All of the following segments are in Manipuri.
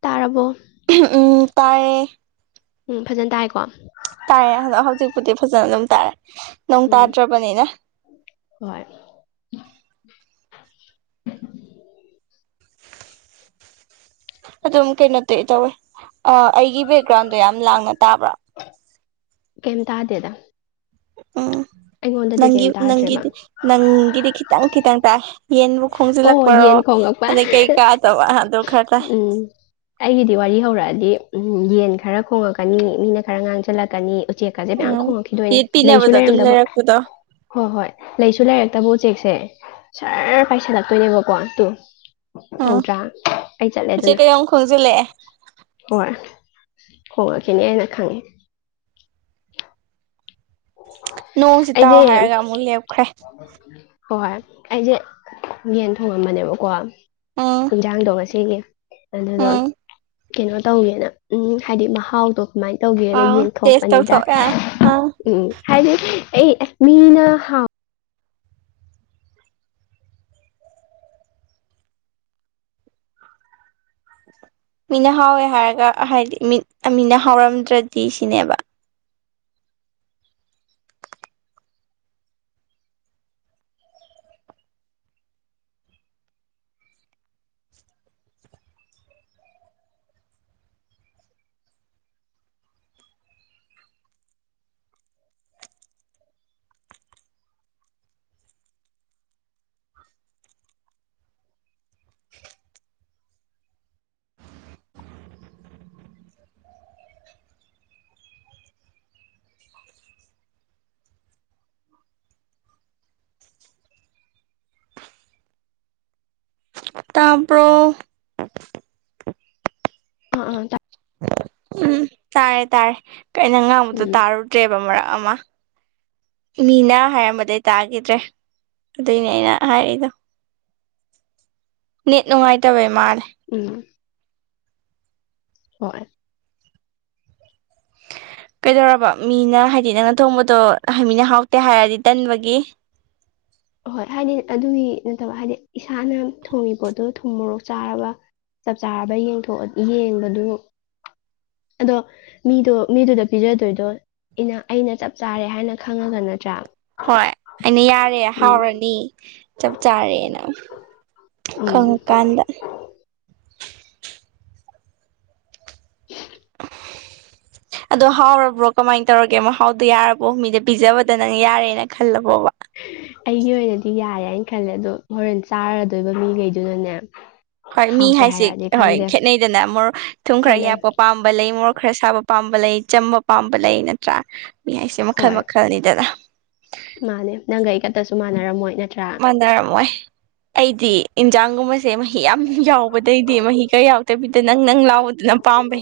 ꯇꯥꯔꯕꯣ ꯎꯝ ꯇꯔꯦ ꯎꯝ ꯐꯖꯅ ꯇꯥꯏꯀꯣ ꯇꯥꯏꯔꯦ ꯑꯗꯣ ꯍꯧꯖꯤꯛꯄꯨꯗꯤ ꯐꯖꯅ ꯑꯗꯨꯝ ꯇꯥꯔꯦ ꯅꯣꯡ ꯎꯝ ꯇꯥꯗ꯭ꯔꯕꯅꯤꯅ ꯍꯣꯏ [inaudible] ꯑꯗꯨꯝ ꯀꯩꯅꯣ ꯇꯧ ꯇꯧꯋꯦ ꯑꯩꯒꯤ ꯕꯦꯛꯒ꯭ꯔꯥꯎꯟꯗꯣ ꯌꯥꯝ ꯂꯥꯡꯅ ꯇꯥꯕ꯭ꯔꯥ ꯀꯩꯝꯇꯗꯦꯗ ꯎꯝ ꯅꯪꯒꯤ ꯇꯥꯗ꯭ꯔꯦꯕ ꯅꯪꯒꯤꯗꯤ ꯅꯪꯒꯤꯗꯤ ꯈꯤꯇꯪ ꯈꯤꯇꯪ ꯇꯥꯏ ꯌꯦꯟꯕꯨ ꯑꯣ ꯈꯣꯡꯖꯤꯜꯂꯛꯄꯔꯣ ꯌꯦꯟ ꯈꯣꯡꯉꯛꯄ ꯑꯗꯩ ꯀꯩꯀꯥ ꯇꯧꯕ ꯑꯗꯨ ꯈꯔ ꯇꯥꯏ ꯎꯝ ꯑꯩꯒꯤꯗꯤ ꯋꯥꯔꯤ ꯍꯧꯔꯛꯑꯗꯤ ꯌꯦꯟ ꯈꯔ ꯈꯣꯡꯉꯛꯀꯅꯤ ꯃꯤꯅ ꯈꯔ ꯉꯥꯡꯁꯤꯜꯂꯛꯀꯅꯤ ꯎꯆꯦꯛꯀꯁꯦ ꯃꯌꯥꯝ ꯎꯝ ꯈꯣꯡꯉꯛꯈꯤꯗꯣꯏꯅꯦ ꯌꯦꯠ ꯂꯩꯁꯨ ꯄꯤꯅꯕꯗꯣ ꯑꯗꯨꯝ ꯂꯩꯔꯝꯗꯕ ꯂꯩꯔꯛꯄꯗꯣ ꯍꯣꯏ ꯍꯣꯏ ꯂꯩꯁꯨ ꯂꯩꯔꯛꯇꯕ ꯎꯆꯦꯛꯁꯦ ꯁꯔ ꯄꯥꯏꯁꯤꯜꯂꯛꯇꯣꯏꯅꯦꯕꯀꯣ ꯇꯨ ꯎꯝ ꯇꯧꯗ꯭ꯔꯥ ꯑꯩ ꯆꯠꯂꯦ ꯎꯆꯦꯛ ꯑꯗꯨꯅ ꯀꯩ ꯑꯃꯨꯛ ꯈꯣꯡꯖꯤꯜꯂꯛꯑꯦ ꯍꯣꯏ ꯍꯉ ꯈꯅꯤ ꯍꯥꯏꯅ ꯈꯥꯉꯦ ꯅꯣꯡꯁꯤ ꯇꯥꯎ ꯑꯩꯗꯤ ꯍꯥꯏꯔꯒ ꯑꯃꯨꯛ ꯂꯦꯞꯈ꯭ꯔꯦ ꯍꯣꯏ ꯍꯣꯏ ꯑꯩꯁꯦ ꯌꯦꯟ ꯊꯣꯡꯉꯝꯕꯅꯦꯀꯣ ꯎꯝ ꯍꯤꯡꯖꯥꯡꯗꯣ ꯉꯁꯤꯒꯤ ꯑꯗꯨꯗ ꯎꯝ ꯀꯩꯅꯣ ꯇꯧꯋꯦꯅ ꯎꯝ ꯍꯥꯏꯗꯤ ꯃꯍꯥꯎꯗꯣ ꯀꯥꯃꯥꯏꯅ ꯇꯧꯒꯦꯅ ꯑꯥ ꯇꯦꯁ ꯌꯦꯡꯊꯣꯛꯄꯅꯤꯗ ꯇꯧꯊꯣꯛꯑꯦ ꯑꯥ ꯎꯝ ꯍꯥꯏꯗꯤ ꯑꯩ ꯃꯤꯅ ꯍꯥꯥꯎ [inaudible] ꯃꯤꯅ ꯍꯥꯎꯋꯦ ꯍꯥꯏꯔꯒ ꯍꯥꯏꯗꯤ ꯃꯤ ꯃꯤꯅ ꯍꯥꯎꯔꯝꯗ꯭ꯔꯗꯤ ꯁꯤꯅꯦꯕ ꯇꯕ꯭ꯔꯣ ꯑꯥ ꯑꯥ ꯎꯝ ꯇꯥꯔꯦ ꯇꯥꯔꯦ ꯀꯩꯅ ꯉꯥꯡꯕꯗꯣ ꯎꯝ ꯇꯥꯔꯨꯗ꯭ꯔꯦꯕ ꯃꯔꯛ ꯑꯃ ꯃꯤꯅ ꯍꯥꯏꯔꯝꯕꯗꯤ ꯇꯥꯈꯤꯗ꯭ꯔꯦ ꯑꯗꯨꯏꯅꯦ ꯑꯩꯅ ꯍꯥꯏꯔꯤꯏꯗꯣ ꯅꯦꯠ ꯅꯨꯡꯉꯥꯏꯇꯕꯩ ꯃꯥꯜꯂꯦ ꯎꯝ ꯍꯣꯏ [inaudible] ꯀꯩꯗꯧꯔꯕ ꯃꯤꯅ ꯍꯥꯏꯗꯤ ꯅꯪꯅ ꯊꯣꯡꯕꯗꯣ ꯍꯥꯏ ꯃꯤꯅ ꯍꯥꯎꯇꯦ ꯍꯥꯏꯔꯗꯤ ꯇꯟꯕꯒꯤ ꯍꯣꯏ ꯍꯥꯏꯗꯤ ꯑꯗꯨꯒꯤ ꯅꯠꯇꯕ ꯍꯥꯏꯗꯤ ꯏꯁꯥꯅ ꯊꯣꯡꯉꯤꯕ ꯄꯣꯠꯇꯣ ꯊꯨꯝ ꯃꯣꯔꯣꯛ ꯆꯥꯔꯕ ꯆꯞ ꯆꯥꯔꯕ ꯌꯦꯡꯕꯗꯨ ꯑꯗꯣ ꯃꯤꯗꯣ ꯃꯤꯗꯨꯗ ꯄꯤꯖꯗꯣꯏꯗꯣ ꯑꯩꯅ ꯆꯞ ꯆꯥꯔꯦ ꯍꯥꯏꯅ ꯈꯪꯉꯒ ꯅꯠꯇ꯭ꯔꯥ ꯍꯣꯏ ꯑꯩꯅ ꯌꯥꯔꯦ ꯎꯝ ꯍꯥꯎꯔꯅꯤ ꯆꯞ ꯆꯥꯔꯦꯅ ꯈꯪ ꯎꯝ ꯀꯥꯟꯗ [unintelligible] ꯑꯗꯣ ꯍꯥꯎꯔꯕ꯭ꯔꯣ ꯀꯃꯥꯏꯅ ꯇꯧꯔꯒꯦ ꯃꯍꯥꯎꯗꯣ ꯌꯥꯔꯕꯣ ꯃꯤꯗ ꯄꯤꯖꯕꯗ ꯅꯪ ꯌꯥꯔꯦꯅ ꯈꯜꯂꯕꯣꯕ ꯑꯩꯒꯤ ꯑꯣꯏꯅꯗꯤ ꯌꯥꯔꯦ ꯍꯥꯏꯅ ꯈꯜꯂꯦ ꯑꯗꯣ ꯍꯣꯔꯦꯟ ꯆꯥꯔꯗꯣꯏꯕ ꯃꯤꯈꯩꯗꯨꯅꯅꯦ ꯍꯣꯏ ꯃꯤ ꯍꯥꯎꯇꯦ ꯍꯥꯏꯁꯦ ꯍꯥꯏꯔꯛꯑꯗꯤ ꯍꯣꯏ ꯈꯪꯗꯦ ꯈꯦꯠꯅꯩꯗꯅ ꯃꯣꯔꯣꯛ ꯊꯨꯝ ꯈꯔ ꯈꯦꯠꯅꯩ ꯌꯥꯛꯄ ꯄꯥꯝꯕ ꯂꯩ ꯃꯣꯔꯣꯛ ꯈꯔ ꯁꯥꯕ ꯄꯥꯝꯕ ꯂꯩ ꯆꯝꯕ ꯄꯥꯝꯕ ꯂꯩ ꯅꯠꯇ꯭ꯔꯥ ꯃꯤ ꯍꯥꯏꯁꯦ ꯃꯈꯜ ꯍꯣꯏ ꯃꯈꯜꯅꯤꯗꯅ ꯃꯥꯅꯦ ꯅꯪꯒ ꯑꯩꯒꯛꯇꯁꯨ ꯃꯥꯟꯅꯔꯝꯃꯣꯏ ꯅꯠꯇ꯭ꯔꯥ ꯃꯥꯟꯅꯔꯝꯃꯣꯏ ꯑꯩꯗꯤ ꯏꯟꯖꯥꯡꯒꯨꯝꯕꯁꯦ ꯃꯍꯤ ꯌꯥꯝ ꯌꯥꯎꯕꯗꯩꯗꯤ ꯃꯍꯤ ꯀꯥ ꯌꯥꯎꯗꯕꯤꯗ ꯅꯪ ꯅꯪ ꯂꯥꯎꯕ ꯌꯥꯝ ꯄꯥꯝꯕꯩ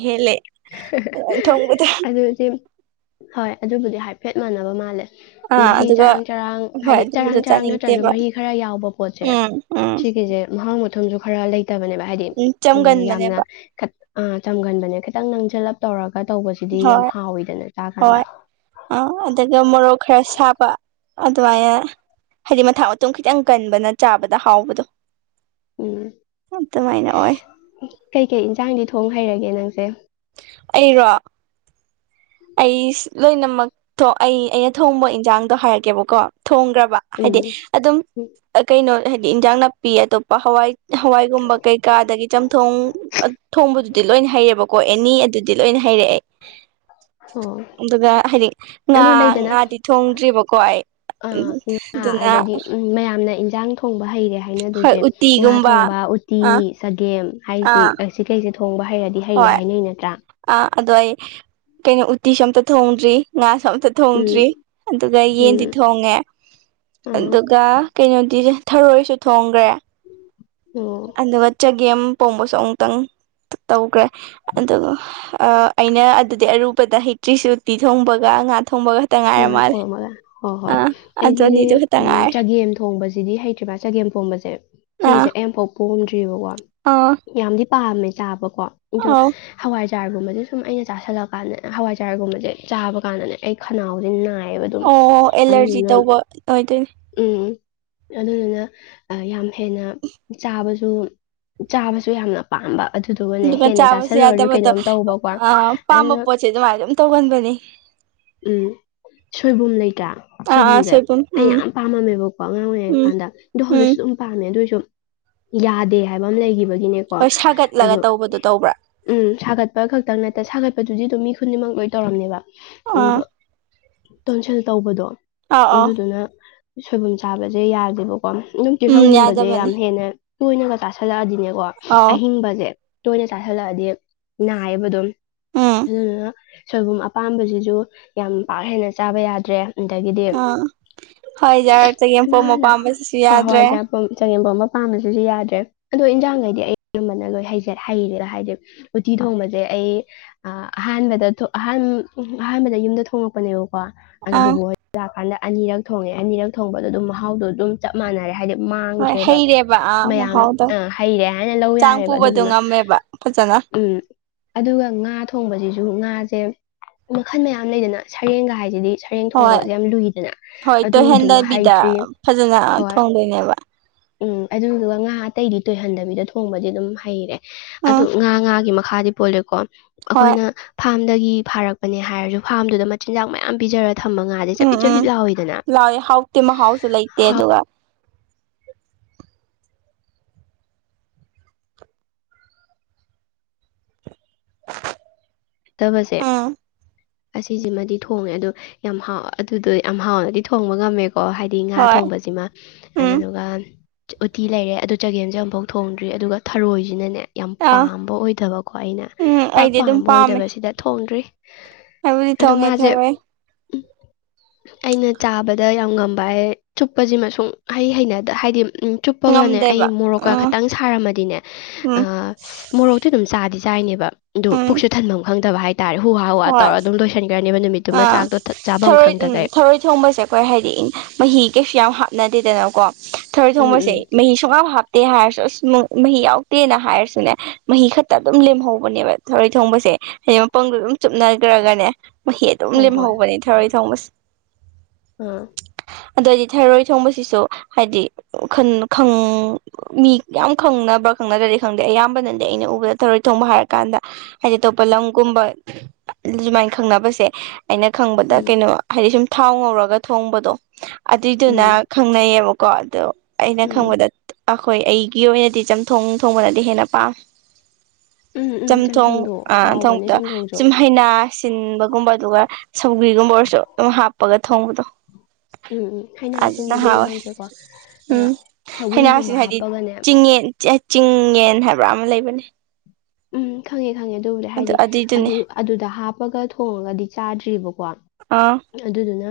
ꯑꯗꯨꯗꯤ ꯍꯣꯏ ꯑꯗꯨꯕꯨꯗꯤ ꯍꯥꯏꯐꯦꯠ ꯃꯥꯟꯅꯕ ꯃꯥꯜꯂꯦ ꯑꯥ ꯃꯍꯤ ꯑꯗꯨꯒ ꯆꯔꯥꯡ ꯆꯔꯥꯡ ꯍꯣꯏ ꯍꯥꯏꯗꯤ ꯆꯔꯥꯡ ꯑꯗꯨꯝꯕꯗꯣ ꯆꯔꯥꯡ ꯅꯠꯇ꯭ꯔꯁꯨ ꯆꯥꯅꯤꯡꯗꯦꯕ ꯃꯍꯤ ꯈꯔ ꯌꯥꯎꯕ ꯄꯣꯠꯁꯦ ꯎꯝ ꯎꯝ ꯁꯤꯒꯤꯁꯦ ꯃꯍꯥꯎ ꯊꯨꯝꯁꯨ ꯈꯔ ꯂꯩꯇꯕꯅꯦꯕ ꯍꯥꯏꯗꯤ ꯎꯝ ꯌꯥꯝꯅ ꯑ ꯆꯝꯒꯟꯕꯅꯦ ꯈꯤꯇꯪ ꯅꯪꯁꯜꯂꯞ ꯇꯧꯔꯒ ꯇꯧꯕꯁꯤꯗꯤ ꯌꯥꯝ ꯍꯣꯏ ꯍꯥꯎꯋꯤꯗꯅ ꯆꯥꯀꯥꯟꯗ ꯑ ꯃꯣꯔꯣꯛ ꯈꯔ ꯁꯥꯕ ꯑꯗꯨꯃꯥꯏꯅ ꯍꯥꯏꯗꯤ ꯃꯊꯥ ꯃꯊꯨꯝ ꯈꯤꯇꯪ ꯀꯟꯕꯅ ꯆꯥꯕꯗ ꯍꯥꯎꯕꯗꯣ ꯎꯝ ꯑꯗꯨꯃꯥꯏꯅ ꯑꯣꯏ ꯀꯩ ꯀꯩ ꯏꯟꯁꯥꯡꯗꯤ ꯊꯣꯡ ꯍꯩꯔꯒꯦ ꯅꯪꯁꯦ ꯑꯩꯔꯣ ꯑꯩ ꯂꯣꯏꯅꯃꯛ ꯑꯩ ꯑꯩꯅ ꯊꯣꯡꯕ ꯏꯟꯖꯥꯡꯗꯣ ꯍꯥꯏꯔꯛꯀꯦꯕꯀꯣ ꯊꯣꯡꯈ꯭ꯔꯕ ꯎꯝ ꯍꯥꯏꯗꯤ ꯑꯗꯨꯝ ꯎꯝ ꯀꯩꯅꯣ ꯍꯥꯏꯗꯤ ꯏꯟꯖꯥꯡ ꯅꯥꯄꯤ ꯑꯇꯣꯞꯄ ꯍꯋꯥꯏ ꯍꯋꯥꯏꯒꯨꯝꯕ ꯀꯩꯀꯥ ꯑꯗꯒꯤ ꯆꯝꯊꯣꯡ ꯊꯣꯡꯕ ꯑꯗꯨꯗꯤ ꯂꯣꯏꯅ ꯍꯩꯔꯦꯕꯀꯣ ꯑꯦꯅꯤ ꯑꯗꯨꯗꯤ ꯂꯣꯏꯅ ꯍꯩꯔꯦ ꯑꯩ ꯑꯣ ꯑꯗꯨꯒ ꯍꯥꯏꯗꯤ ꯉꯥ ꯑꯗꯣ ꯂꯩꯗꯅ ꯉꯥꯗꯤ ꯊꯣꯡꯗ꯭ꯔꯤꯕꯀꯣ ꯑꯩ ꯎꯝ ꯑꯥ ꯉꯥ ꯑꯗꯨꯅ ꯑꯗꯩꯗꯤ ꯎꯝ ꯃꯌꯥꯝꯅ ꯏꯟꯖꯥꯡ ꯊꯣꯡꯕ ꯍꯩꯔꯦ ꯍꯣꯏ ꯍꯥꯏꯅꯗꯣꯏꯁꯦ ꯉꯥ ꯎꯇꯤꯒꯨꯝꯕ ꯊꯣꯡꯕ ꯎꯇꯤ ꯑꯥ ꯆꯒꯦꯝ ꯍꯥꯏꯁꯦ ꯑꯥ ꯑꯁꯤ ꯀꯩꯁꯤ ꯊꯣꯡꯕ ꯍꯩꯔꯗꯤ ꯍꯩꯔꯦ ꯍꯣꯏ ꯍꯥꯏꯅꯩ ꯅꯠꯇ꯭ꯔꯥ ꯑꯥ ꯑꯗꯣ ꯑꯩ ꯀꯩꯅꯣ ꯎꯇꯤꯁꯨ ꯑꯝꯇ ꯊꯣꯡꯗ꯭ꯔꯤ ꯉꯥ ꯇ ꯎꯝ ꯊꯣꯡꯗ꯭ꯔꯤ ꯑꯗꯨꯒ ꯌꯦꯟꯗꯤ ꯎꯝ ꯊꯣꯡꯉꯦ ꯑꯥ ꯑꯗꯨꯒ ꯀꯩꯅꯣꯗꯤ ꯊꯔꯣꯏꯁꯨ ꯊꯣꯡꯈ꯭ꯔꯦ ꯑꯣ ꯑꯗꯨꯒ ꯆꯒꯦꯝ ꯄꯣꯝꯕꯁꯨ ꯑꯃꯨꯛꯇꯪ ꯇꯧꯈ꯭ꯔꯦ ꯑꯗꯨ ꯑ ꯑꯩꯅ ꯑꯗꯨꯗꯤ ꯑꯔꯨꯕꯗ ꯍꯩꯇ꯭ꯔꯤꯁꯨ ꯎꯇꯤ ꯊꯣꯡꯕꯒ ꯉ ꯉꯥ ꯊꯣꯡꯝꯃꯒ ꯍꯣꯏ ꯍꯣꯏ ꯑꯥ ꯑꯗꯨ ꯑꯩꯁꯤꯗꯤ ꯑꯅꯤꯗꯨ ꯈꯛꯇ ꯎꯝ ꯉꯥꯏꯔꯦ ꯆꯒꯦꯝ ꯊꯣꯡꯕꯁꯤꯗꯤ ꯍꯩꯇ꯭ꯔꯤꯕ ꯆꯒꯦꯝ ꯐꯣꯝꯕꯁꯦ ꯑꯥ ꯁꯤꯒꯤꯁꯦ ꯑꯦꯝ ꯐꯥꯎ ꯍꯣꯝꯗ꯭ꯔꯤꯕꯀꯣ ꯑꯥ ꯌꯥꯝꯗꯤ ꯄꯥꯝꯃꯦ ꯇꯥꯕꯀꯣ ꯑ ꯑꯧ ꯍꯋꯥꯏ ꯍ ꯆꯥꯔꯒꯨꯝꯕꯁꯦ ꯁꯨꯝ ꯑꯩꯅ ꯆꯥꯥꯁꯜꯂꯛꯀꯥꯟꯗꯅꯦ ꯍꯋꯥꯏ ꯆꯥꯔꯒꯨꯝꯕꯁꯦ ꯆꯥꯕ ꯀꯥꯟꯗꯅꯦ ꯑꯩ ꯈꯅꯥꯎꯗꯤ ꯅꯥꯔꯦ ꯕ ꯑꯗꯨꯝ ꯑꯣ ꯑꯦꯂꯔꯖꯤ ꯑꯗꯨꯗꯨꯅ ꯇꯧꯕ ꯑꯣꯏꯗꯣꯏꯅꯦ ꯎꯝ ꯑꯗꯨꯗꯨꯅ ꯌꯥꯝ ꯍꯦꯟꯅ ꯆꯥꯕꯁꯨ ꯑꯗꯨ ꯆꯥꯕꯁꯨ ꯌꯥꯝꯅ ꯄꯥꯝꯕ ꯑꯗꯨꯗꯨꯒꯅꯦ ꯑꯗꯨꯒ ꯍꯦꯟꯅ ꯆꯥꯕꯁꯨ ꯆꯥꯁꯤꯜꯂꯨꯔꯁꯨ ꯌꯥꯗꯕꯗꯣ ꯀꯩꯅꯣꯝ ꯇꯧꯕꯀꯣ ꯑꯥ ꯄꯥꯝꯕ ꯑꯗꯨꯅ ꯄꯣꯠꯁꯦ ꯑꯗꯨꯃꯥꯏꯅ ꯑꯗꯨꯝ ꯇꯧꯒꯟꯕꯅꯤ ꯎꯝ ꯁꯣꯏꯕꯨꯝ ꯂꯩꯇ꯭ꯔꯥ ꯑꯥ ꯑꯥ ꯁꯣꯏꯕꯨꯝꯁꯦ ꯁꯣꯏꯕꯨꯝ ꯑꯩ ꯎꯝ ꯌꯥꯝ ꯄꯥꯝꯃꯝꯃꯦꯕꯀꯣ ꯑꯉꯥꯡ ꯑꯣꯏꯔꯤꯉꯩ ꯎꯝ ꯀꯥꯟꯗ ꯑꯗꯣ ꯎꯝ ꯍꯧꯖꯤꯛꯁꯨ ꯑꯗꯨꯝ ꯄꯥꯝꯃꯦ ꯑꯗꯨꯏꯁꯨ ꯌꯥꯗꯦ ꯍꯥꯏꯕ ꯑꯃ ꯂꯩꯈꯤꯕ ꯅꯦꯀꯣ ꯍꯣꯏ ꯁꯥꯒꯠꯂꯒ ꯑ ꯇꯧꯕꯗꯣ ꯇꯧꯕ꯭ꯔꯥ ꯎꯝ ꯁꯥꯒꯠꯄ ꯈꯛꯇ ꯅꯠꯇ ꯁꯥꯒꯠ ꯑꯗꯨꯗꯤꯗꯣꯝ ꯃꯤ ꯈꯨꯗꯤꯅꯤꯃꯛ ꯂꯣꯏ ꯇꯧꯔꯝꯃꯦꯕ ꯑꯥ ꯑꯗꯣ ꯀꯣꯟꯁꯦꯜ ꯇꯧꯕꯗꯣ ꯑꯥ ꯑꯥ ꯑꯗꯨꯗꯨꯅ ꯁꯣꯏꯕꯨꯝ ꯆꯥꯕꯁꯦ ꯌꯥꯗꯦꯕ ꯀ ꯌꯨꯝ ꯎꯝ ꯇꯤꯜꯍꯧꯒꯨꯝꯕꯁꯦ ꯌꯥꯗꯕꯅꯤ ꯌꯥꯝ ꯍꯦꯟꯅ ꯇꯣꯏꯅꯒ ꯇꯥꯁꯜꯂꯛꯑꯗꯤꯅꯦꯀꯣ ꯑꯥꯎ ꯑꯍꯤꯡꯕꯁꯦ ꯇꯣꯏꯅ ꯆꯥꯥꯁꯜꯂꯛꯑꯗꯤ ꯅꯥꯏꯌꯦꯕ ꯑꯗꯨꯝ ꯎꯝ ꯑꯗꯨꯗꯨꯅ ꯁꯣꯏꯕꯨꯝ ꯑꯄꯥꯝꯕꯁꯤꯁꯨ ꯌꯥꯝ ꯄꯥꯛ ꯍꯦꯟꯅ ꯆꯥꯕ ꯌꯥꯗ꯭ꯔꯦ ꯑꯗꯒꯤꯗꯤ ꯑꯥ ꯍꯣꯏ ꯌꯥꯔꯛꯇꯒꯤ ꯄꯣꯝ ꯏꯃꯥꯅ ꯃꯄꯥꯝꯕꯁꯤꯁꯨ ꯍ ꯌꯥꯗ꯭ꯔꯦ ꯍꯋꯥꯏꯖꯥꯄ ꯆꯉꯦꯝꯐꯝ ꯑꯃ ꯄꯥꯝꯕꯁꯤꯁꯨ ꯌꯥꯗ꯭ꯔꯦ ꯑꯗꯣ ꯏꯟꯖꯥꯡꯈꯩꯗꯤ ꯑꯩ ꯑꯔꯕꯅ ꯂꯣꯏ ꯍꯩꯦ ꯍꯩꯔꯦꯒ ꯍꯥꯏꯗꯤ ꯎꯇꯤ ꯊꯣꯡꯕꯁꯦ ꯑꯩ ꯑꯍꯥꯟꯕꯗ ꯑꯍꯥꯟꯕ ꯑꯍꯥꯟꯕꯗ ꯌꯨꯝꯗ ꯊꯣꯡꯉꯛꯄꯅꯦꯕꯀꯣ ꯑ ꯕꯣ ꯑꯥ ꯍꯣꯏ ꯂꯥꯛꯀꯥꯟꯗ ꯑꯅꯤꯔꯛ ꯊꯣꯡꯉꯦ ꯑꯅꯤꯔꯛ ꯊꯣꯡꯕꯗꯣ ꯑꯗꯨꯝ ꯃꯍꯥꯎꯗꯣ ꯑꯗꯨꯝ ꯆꯞ ꯃꯥꯟꯅꯔꯦ ꯍꯥꯏꯗꯤ ꯍꯣꯏ ꯃꯥꯡꯗ꯭ꯔꯦꯕ ꯍꯩꯔꯦꯕ ꯑꯥ ꯃꯌꯥꯝ ꯃꯍꯥꯎꯗꯣ ꯑ ꯍꯩꯔꯦ ꯍꯥꯏꯅ ꯂꯧ ꯆꯥꯡ ꯌꯥꯔꯦꯕ ꯄꯨꯕꯗꯣ ꯑꯗꯨꯗꯨꯃ ꯉꯝꯃꯦꯕ ꯐꯖꯅ ꯎꯝ ꯑꯗꯨꯒ ꯉꯥ ꯊꯣꯡꯕꯁꯤꯁꯨ ꯉꯥ ꯁꯦ ꯃꯈꯜ ꯃꯌꯥꯝ ꯂꯩꯗꯅ ꯁꯔꯦꯡꯒ ꯍꯥꯏꯁꯤꯗꯤ ꯁꯔꯦꯡ ꯍꯣꯏ ꯊꯣꯡꯕꯒꯁꯨ ꯌꯥꯝ ꯂꯨꯏꯗꯅ ꯍꯣꯏ ꯑꯗꯨꯗꯨꯃ ꯇꯣꯏꯍꯟꯗꯕꯤꯗ ꯍꯩꯇ꯭ꯔꯤ ꯐꯖꯅ ꯍꯣꯏ ꯊꯣꯡꯗꯣꯏꯅꯦꯕ [inaudible] ꯎꯝ ꯑꯗꯨꯗꯨꯒ ꯉꯥ ꯑꯇꯩꯗꯤ ꯇꯣꯏꯍꯟꯗꯕꯤꯗ ꯊꯣꯡꯕꯗꯤ ꯑꯗꯨꯝ ꯍꯩꯔꯦ ꯑꯗꯨ ꯎꯝ ꯉꯥ ꯉꯥꯒꯤ ꯃꯈꯥꯗꯤ ꯄꯣꯜꯂꯦꯀꯣ ꯍꯣꯏ ꯑꯩꯈꯣꯏꯅ ꯐꯥꯝꯗꯒꯤ ꯐꯥꯔꯛꯄ ꯍꯥꯏꯔꯁꯨ ꯐꯥꯔꯝꯗꯨꯗ ꯃꯆꯤꯟꯖꯥꯛ ꯃꯌꯥꯝ ꯄꯤꯖꯔꯒꯦ ꯊꯝꯃꯉꯥꯁꯦ ꯎꯝ ꯆꯞꯄꯤꯠ ꯆꯄꯤꯠ ꯎꯝ ꯂꯥꯎꯋꯏꯗꯅꯥꯎ ꯂꯥꯎꯋꯦ ꯍꯥꯎꯇꯦ ꯃꯍꯥꯎꯁꯨ ꯂꯩꯇꯦ ꯑꯗꯨꯒ ꯊꯃꯁꯦ ꯎꯝ ꯑꯁꯤꯁꯤꯃꯗꯤ ꯊꯣꯡꯉꯦ ꯑꯗꯣ ꯌꯥꯝ ꯍꯥꯎ ꯑꯗꯨꯗꯣ ꯌꯥꯝ ꯍꯥꯎꯅꯗꯤ ꯊꯣꯡꯕ ꯉꯝꯃꯦꯣ ꯀꯣ ꯍꯥꯏꯗꯤ ꯉꯥ ꯍꯣꯏ ꯊꯣꯡꯕꯁꯤꯃ ꯎꯝ ꯑꯗꯨꯗꯨꯒ ꯎꯇꯤ ꯂꯩꯔꯦ ꯑꯗꯨ ꯆꯒꯦꯝꯁꯦ ꯑꯃꯨꯐꯥꯎ ꯊꯣꯡꯗ꯭ꯔꯤ ꯑꯗꯨꯒ ꯊꯔꯣꯏꯁꯤꯅꯅꯦ ꯌꯥꯝ ꯑꯥ ꯄꯥꯝꯕ ꯑꯣꯏꯗꯕꯀꯣ ꯑꯩꯅ ꯎꯝ ꯄꯥꯛ ꯑꯩꯗꯤ ꯑꯗꯨꯝ ꯄꯥꯝꯕ ꯑꯣꯏ ꯄꯥꯝꯃꯦ ꯗꯕꯁꯤꯗ ꯊꯣꯡꯗ꯭ꯔꯤ ꯑꯩꯕꯨꯗꯤ ꯑꯗꯣ ꯊꯣꯡꯉꯦ ꯃꯥꯁꯦ ꯊꯔꯣꯏ ꯎ ꯑꯩꯅ ꯆꯥꯕꯗ ꯌꯥꯝ ꯉꯝꯕ ꯍꯥꯏ ꯆꯨꯞꯄꯁꯤꯃ ꯍꯩ ꯍꯩꯅꯗ ꯍꯥꯏꯗꯤ ꯎꯝ ꯆꯨꯞꯄꯒꯅꯦ ꯑꯩ ꯉꯝꯗꯦꯕ ꯃꯣꯔꯣꯛꯀ ꯎꯝ ꯈꯇꯪ ꯁꯥꯔꯝꯃꯗꯤꯅꯦ ꯎꯝ ꯃꯣꯔꯣꯛꯇꯨ ꯑꯗꯨꯝ ꯆꯥꯗꯤꯁ ꯆꯥꯏꯅꯦꯕ ꯑꯗꯨ ꯎꯝ ꯄꯨꯁꯨ ꯈꯪꯗꯕ ꯍꯥꯏꯇꯥꯔꯦ ꯍꯨꯋꯥ ꯍꯨꯋꯥ ꯇꯧꯔ ꯑꯗꯨꯝ ꯂꯣꯏꯁꯤꯟꯈ꯭ꯔꯅꯦꯕ ꯅꯨꯃꯤꯠꯇ ꯑ ꯊꯔꯣꯏ ꯎꯝ ꯊꯔꯣꯏ ꯊꯣꯡꯕꯁꯦ ꯑꯩꯈꯣꯏ ꯍꯥꯏꯗꯤ ꯃꯍꯤ ꯀꯩ ꯀꯌꯥꯝ ꯍꯥꯞꯅꯗꯦꯗꯅ ꯀꯣ ꯊꯔꯣꯏ ꯎꯝ ꯊꯣꯡꯕꯁꯦ ꯎꯝ ꯃꯍꯤ ꯁꯨꯡꯞꯞ ꯇꯦ ꯍꯥꯏꯔꯁꯨ ꯑꯁ ꯃꯍꯤ ꯌꯥꯎꯗꯦꯅ ꯍꯥꯏꯔꯁꯨꯅꯦ ꯃꯍꯤ ꯈꯛꯇ ꯑꯗꯨꯝ ꯂꯦꯝꯍꯧꯕꯅꯦꯕ ꯊꯧꯔꯩ ꯊꯣꯡꯕꯁꯦ ꯍꯥꯏꯗꯤ ꯃꯄꯪꯗꯣ ꯑꯗꯨꯝ ꯆꯨꯞꯅꯈ꯭ꯔꯒꯅꯦ ꯃꯍꯤ ꯑꯗꯨꯝ ꯍꯣꯏ ꯂꯦꯝꯍꯧꯕꯅꯦ ꯊꯔꯣꯏ ꯊꯣꯡꯕꯁꯦ ꯑꯝ ꯑꯗꯏꯗꯤ ꯊꯩꯔꯣꯏ ꯊꯣꯡꯕꯁꯤꯁꯨ ꯍꯥꯏꯗꯤ ꯃꯤ ꯌꯥꯝ ꯈꯪꯅꯕ ꯈꯪꯅꯗ꯭ꯔꯗꯤ ꯈꯪꯗꯦ ꯑꯌꯥꯝꯕꯅꯗꯤ ꯑꯩꯅ ꯎꯕꯗ ꯊꯔꯣꯏ ꯊꯣꯡꯕ ꯍꯥꯏꯔ ꯀꯥꯟꯗ ꯍꯥꯏꯗꯤ ꯑꯇꯣꯞꯄ ꯂꯝꯒꯨꯝꯕ ꯁꯨꯃꯥꯏꯅ ꯈꯪꯅꯕꯁꯦ ꯑꯩꯅ ꯈꯪꯕꯗ ꯎꯝ ꯀꯩꯅꯣ ꯍꯥꯏꯗꯤ ꯁꯨꯝ ꯊꯥꯎ ꯉꯧꯔꯒ ꯊꯣꯡꯕꯗꯣ ꯑꯗꯨꯏꯗꯨꯅ ꯎꯝ ꯈꯪꯅꯩꯌꯦꯕꯀꯣ ꯑꯗꯣ ꯑꯩꯅ ꯎꯝ ꯈꯪꯕꯗ ꯑꯩꯈꯣꯏ ꯑꯩꯒꯤ ꯑꯣꯏꯅꯗꯤ ꯆꯝꯊꯣꯡ ꯊꯣꯡꯕꯅꯗꯤ ꯍꯦꯟꯅ ꯄꯥꯝ ꯎꯝ ꯎꯝ ꯆꯝꯊꯣꯡ ꯆꯝꯊꯣꯡꯗꯣ ꯑ ꯍꯥꯎꯕꯅꯦ ꯊꯣꯡꯕꯗ ꯆꯝꯊꯣꯡꯁꯨ ꯁꯨꯝ ꯍꯩꯅꯥ ꯁꯤꯟꯕꯒꯨꯝꯕ ꯑꯗꯨꯒ ꯁꯧꯒ꯭ꯔꯤꯒꯨꯝꯕ ꯑꯣꯏꯔꯁꯨ ꯑꯗꯨꯝ ꯍꯥꯞꯄꯒ ꯊꯣꯡꯕꯗꯣ ꯎꯝ ꯎꯝ ꯍꯩꯅ ꯑꯗꯨꯅ ꯑꯁꯤꯟꯕꯗꯨꯗꯤ ꯍꯥꯎꯋꯦ ꯍꯪꯗ꯭ꯔꯦꯀꯣ ꯑꯗꯣ ꯎꯝ ꯍꯩꯅꯥꯁꯤ ꯁꯧꯒ꯭ꯔꯤꯒꯨꯝꯕ ꯍꯥꯏꯗꯤ ꯍꯥꯞꯄꯒꯅꯦ ꯆꯤꯡꯌꯦꯟ ꯆꯤꯡꯌꯦꯟ ꯍꯥꯏꯕ꯭ꯔꯥ ꯑꯃ ꯂꯩꯕꯅꯦ ꯎꯝ ꯈꯪꯉꯦꯦ ꯈꯪꯉꯦ ꯑꯗꯨꯕꯨꯗꯤ ꯑꯗꯨ ꯍꯥꯏꯗꯤ ꯑꯗꯨ ꯑꯗꯨꯏꯗꯨꯅꯦ ꯑꯗꯨꯗ ꯍꯥꯞꯄꯒ ꯊꯣꯡꯉꯒꯗꯤ ꯆꯥꯗ꯭ꯑꯔꯤꯕꯀꯣ ꯑꯥ ꯑꯗꯨꯗꯨꯅ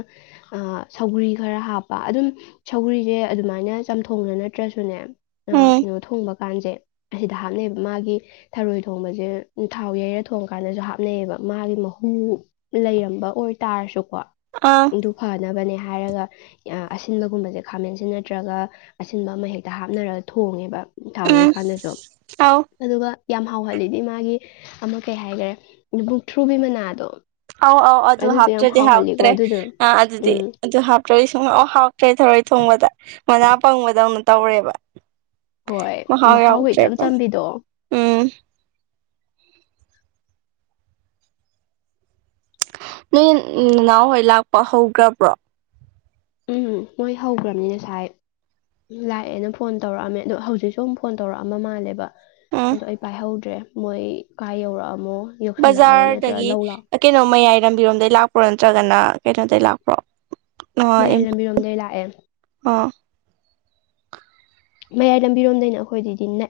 ꯁꯧꯒꯔꯤ ꯈꯔ ꯍꯥꯞꯄ ꯑꯗꯨꯝ ꯁꯧꯒꯔꯤꯁꯦ ꯑꯗꯨꯃꯥꯏꯅ ꯆꯝꯊꯣꯡꯅ ꯅꯠꯇ꯭ꯔꯁꯨꯅꯦ ꯎꯝ ꯀꯩꯅꯣ ꯊꯣꯡꯕ ꯀꯥꯟꯁꯦ ꯑꯁꯤꯗ ꯍꯥꯞꯅꯩꯕ ꯃꯥꯒꯤ ꯊꯔꯣꯏ ꯊꯣꯡꯕꯁꯦ ꯊꯥꯎ ꯌꯩꯔ ꯊꯣꯡꯉ ꯀꯥꯟꯗꯁꯨ ꯍꯥꯞꯅꯩꯌꯦꯕ ꯃꯥꯒꯤ ꯃꯍꯨ ꯂꯩꯔꯝꯕ ꯑꯣꯏ ꯍꯥꯏꯇꯥꯔꯁꯨꯀꯣ ꯑꯥ ꯑꯗꯨ ꯐꯅꯕꯅꯦ ꯍꯥꯏ ꯍꯥꯏꯔꯒ ꯑꯁꯤꯟꯕꯒꯨꯝꯕꯁꯦ ꯈꯥꯃꯦꯟꯁꯤ ꯅꯠꯇ꯭ꯔꯒ ꯑꯁꯤꯟꯕ ꯑꯃ ꯍꯦꯛꯇ ꯍꯥꯞꯅꯔꯒ ꯊꯣꯡꯉꯦꯕ ꯇꯥꯎꯋꯦ ꯎꯝ ꯀꯥꯟꯗꯁꯨ ꯑꯥꯎ ꯑꯗꯨꯒ ꯌꯥꯝ ꯍꯥꯎꯍꯜꯂꯤꯗꯤ ꯃꯥꯒꯤ ꯑꯃ ꯀꯩ ꯍꯥꯏꯈꯔꯦ ꯕꯨꯛ ꯊ꯭ꯔꯨꯕꯤ ꯃꯅꯥꯗꯣ ꯑꯧ ꯑꯧ ꯑꯗꯨ ꯑꯗꯨꯗꯣ ꯌꯥꯝ ꯍꯥꯞꯇ꯭ꯔꯗꯤ ꯍꯥꯎꯍꯜꯂꯤꯀꯣ ꯍꯥꯥꯎꯇ꯭ꯔꯦ ꯑꯗꯨꯗꯣ ꯑ ꯑꯗꯨꯗꯤ ꯎꯝ ꯑꯗꯨ ꯍꯥꯞꯇ꯭ꯔꯗꯤ ꯁꯨꯝ ꯍꯥꯎꯇ꯭ꯔꯦ ꯣꯏ ꯊꯣꯡꯕꯗ ꯃꯅꯥ ꯄꯪꯕꯗꯧꯅ ꯇꯧꯔꯦꯕ ꯍꯣꯏ ꯍ ꯃꯍꯥꯎꯒꯤ ꯌꯥꯎꯁꯦ ꯏꯆꯝ ꯆꯝꯕꯤꯗꯣ ꯎꯝ ꯅꯣꯏ ꯅꯍꯎ ꯍꯣꯏ ꯂꯥꯛꯄ ꯍꯧꯈ꯭ꯔꯕ꯭ꯔꯣ ꯎꯝ ꯃꯣꯏ ꯍꯧꯈ꯭ꯔꯕꯅꯤ ꯉꯁꯥꯏ ꯂꯥꯛꯑꯦꯅ ꯐꯣꯟ ꯇꯧꯔꯛꯑꯝꯃꯦ ꯑꯗꯣ ꯍꯧꯖꯤꯛꯁꯨ ꯑꯃꯝ ꯐꯣꯟ ꯇꯧꯔꯛꯑꯝꯕ ꯃꯥꯜꯂꯦꯕ ꯎꯝ ꯑꯣ ꯑꯩ ꯄꯥꯏꯍꯧꯗ꯭ꯔꯦ ꯃꯣꯏ ꯀꯥꯏ ꯌꯧꯔꯛꯑꯃꯣ ꯌꯧꯁꯜꯂꯛꯑꯕ ꯅꯠꯇ꯭ꯔꯒ ꯕꯖꯥꯔꯗꯒꯤ ꯂꯧ ꯂꯥꯛ ꯀꯩꯅꯣ ꯃꯌꯥꯏ ꯂꯝꯕꯤꯔꯣꯝꯗꯩ ꯂꯥꯛꯄ꯭ꯔꯣ ꯅꯠꯇ꯭ꯔꯒꯅ ꯀꯩꯅꯣꯗꯒꯤꯩ ꯂꯥꯛꯄ꯭ꯔꯣ ꯃꯌꯥꯏ ꯂꯝꯕꯤꯔꯣꯝꯗꯒꯤꯩ ꯂꯥꯛꯑꯦ ꯍꯥ ꯃꯌꯥꯏ ꯂꯝꯕꯤꯔꯣꯝꯗꯩꯅ ꯑꯩꯈꯣꯏꯗꯗꯤ ꯅ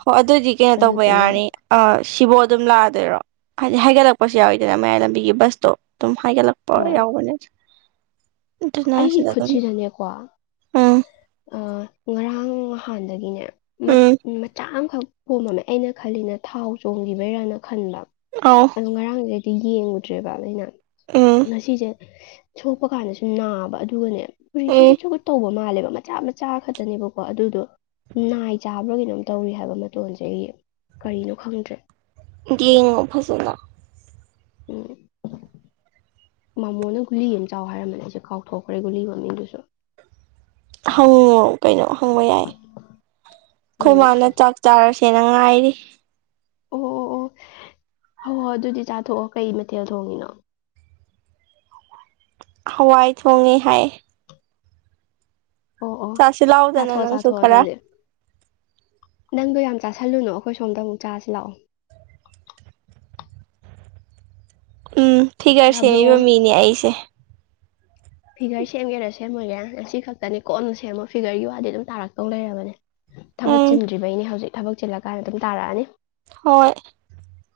ꯍꯣꯏ ꯑꯗꯨꯗꯤ ꯀꯩꯅꯣ ꯇꯧꯕ ꯌꯥꯔꯅꯤ ꯑ ꯁꯤꯕꯨꯣ ꯑꯗꯨꯝ ꯂꯥꯛꯑ ꯔꯣ ꯍꯥꯏꯗꯤ ꯍꯥꯏꯒꯠꯂꯛꯄꯁꯨ ꯌꯥꯎꯋꯤꯗꯅ ꯃꯌꯥꯏ ꯂꯝꯕꯤꯒꯤ ꯕꯁꯇꯣ ꯑꯗꯨꯝ ꯍꯥꯏꯒꯠꯂꯛꯄ ꯍꯣꯏ ꯌꯥꯎꯕꯅꯦ ꯑꯗꯨꯅ ꯑꯩꯒꯤ ꯁꯤꯗ ꯑꯗꯨꯝ ꯈꯨꯠꯁꯤꯗꯅꯦꯀꯣ ꯎꯝ ꯑ ꯉꯔꯥꯡ ꯅꯍꯥꯟꯗꯒꯤꯅꯦ ꯎꯝ ꯃꯆꯥ ꯑꯃꯈꯛ ꯄꯣꯝꯃꯝꯃꯦ ꯑꯩꯅ ꯈꯜꯂꯤꯅ ꯊꯥꯎ ꯆꯣꯡꯈꯤꯕꯩꯔꯅ ꯈꯟꯕ ꯑꯧ ꯑꯣ ꯉꯔꯥꯡꯁꯦꯗꯤ ꯌꯦꯡꯉꯨꯗ꯭ꯔꯦꯕ ꯑꯩꯅ ꯎꯝ ꯉꯁꯤꯁꯦ ꯁꯣꯛꯄ ꯀꯥꯟꯗꯁꯨ ꯅꯥꯕ ꯑꯗꯨꯒꯅꯦ ꯄꯨꯔꯤ ꯎꯝ ꯁꯧꯒꯨꯠ ꯁꯧꯒꯨꯠ ꯇꯧꯕ ꯃꯥꯜꯂꯦꯕ ꯃꯆꯥ ꯃꯆꯥ ꯈꯛꯇꯅꯦꯕꯀꯣ ꯑꯗꯨꯗꯣ ꯅꯥꯏ ꯆꯥꯕ꯭ꯔꯥ ꯀꯩꯅꯣꯝ ꯇꯧꯏ ꯍꯥꯏꯕ ꯃꯇꯣꯟꯁꯦ ꯑꯩꯒꯤ ꯀꯔꯤꯅꯣ ꯈꯪꯗ꯭ꯔꯦ ꯌꯦꯡꯉꯨ ꯐꯖꯅ ꯎꯝ ꯃꯃꯣꯅ ꯒꯨꯂꯤ ꯑꯃ ꯆꯥꯎ ꯍꯥꯏꯔꯝꯕꯅꯦ ꯑꯩꯁꯨꯦ ꯀꯥꯎꯊꯣꯛꯈ꯭ꯔꯦ ꯒꯨꯂꯤ ꯃꯃꯤꯡꯗꯨꯁꯨ ꯍꯪꯉꯣ ꯀꯩꯅꯣ ꯍꯪꯕ ꯌꯥꯏ ꯑꯩꯈꯣꯏ ꯎꯝ ꯃꯥꯅ ꯆꯥꯛ ꯇꯥꯔꯁꯤ ꯁꯦꯅꯉꯥꯏꯔꯤ ꯑꯣ ꯑꯣ ꯑꯣ ꯍ ꯍꯣꯏ ꯑꯗꯨꯗꯤ ꯆꯥꯊꯣꯛꯑꯣ ꯀꯩ ꯃꯊꯦꯜ ꯊꯣꯡꯉꯤꯅꯣ ꯍꯋꯥꯏ ꯊꯣꯡꯉꯦ ꯍꯥꯏ ꯑꯣ ꯑꯣ ꯆꯁꯤ ꯂꯑꯣꯗꯅꯦ ꯆꯥꯊꯣꯛꯑꯣ ꯅꯪꯁꯨꯨ ꯆꯥꯊꯣꯛꯑꯣ ꯈꯔ ꯑꯗꯨꯗꯤ ꯅꯪꯗꯣ ꯌꯥꯝ ꯆꯥꯥꯁꯜꯂꯨꯅꯨ ꯑꯩꯈꯣꯏ ꯁꯣꯝꯗ ꯑꯃꯨꯛ ꯆꯁꯤ ꯂꯥꯛꯑꯣ ꯎꯝ ꯐꯤꯒꯔ ꯌꯥꯕ꯭ꯔꯣ ꯁꯦꯝꯃꯤꯕ ꯃꯤꯅꯦ ꯑꯩꯁꯦ ꯐꯤꯒꯔ ꯁꯦꯝꯒꯦꯔꯥ ꯁꯦꯝꯃꯣꯏꯔꯦ ꯉ ꯑꯁꯤ ꯈꯛꯇꯅꯤ ꯀꯣꯟꯅ ꯁꯦꯝꯃꯣ ꯐꯤꯒꯔꯒꯤ ꯋꯥꯗꯤ ꯑꯗꯨꯝ ꯇꯥꯔꯛꯇꯧ ꯂꯩꯔꯕꯅꯦ ꯊꯕꯛ ꯎꯝ ꯆꯤꯟꯗ꯭ꯔꯤꯕꯩꯅꯦ ꯍꯧꯖꯤꯛ ꯊꯕꯛ ꯆꯤꯜꯂꯀꯥꯟꯗ ꯑꯗꯨꯝ ꯇꯥꯔꯛꯑꯅꯤ ꯍꯣꯏꯣꯏ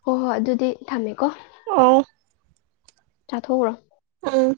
ꯍꯣꯏ ꯍꯣꯏ ꯑꯗꯨꯗꯤ ꯊꯝꯃꯦꯀꯣ ꯑ ꯆꯥꯊꯣꯛꯎꯈ꯭ꯔꯣ ꯑꯝ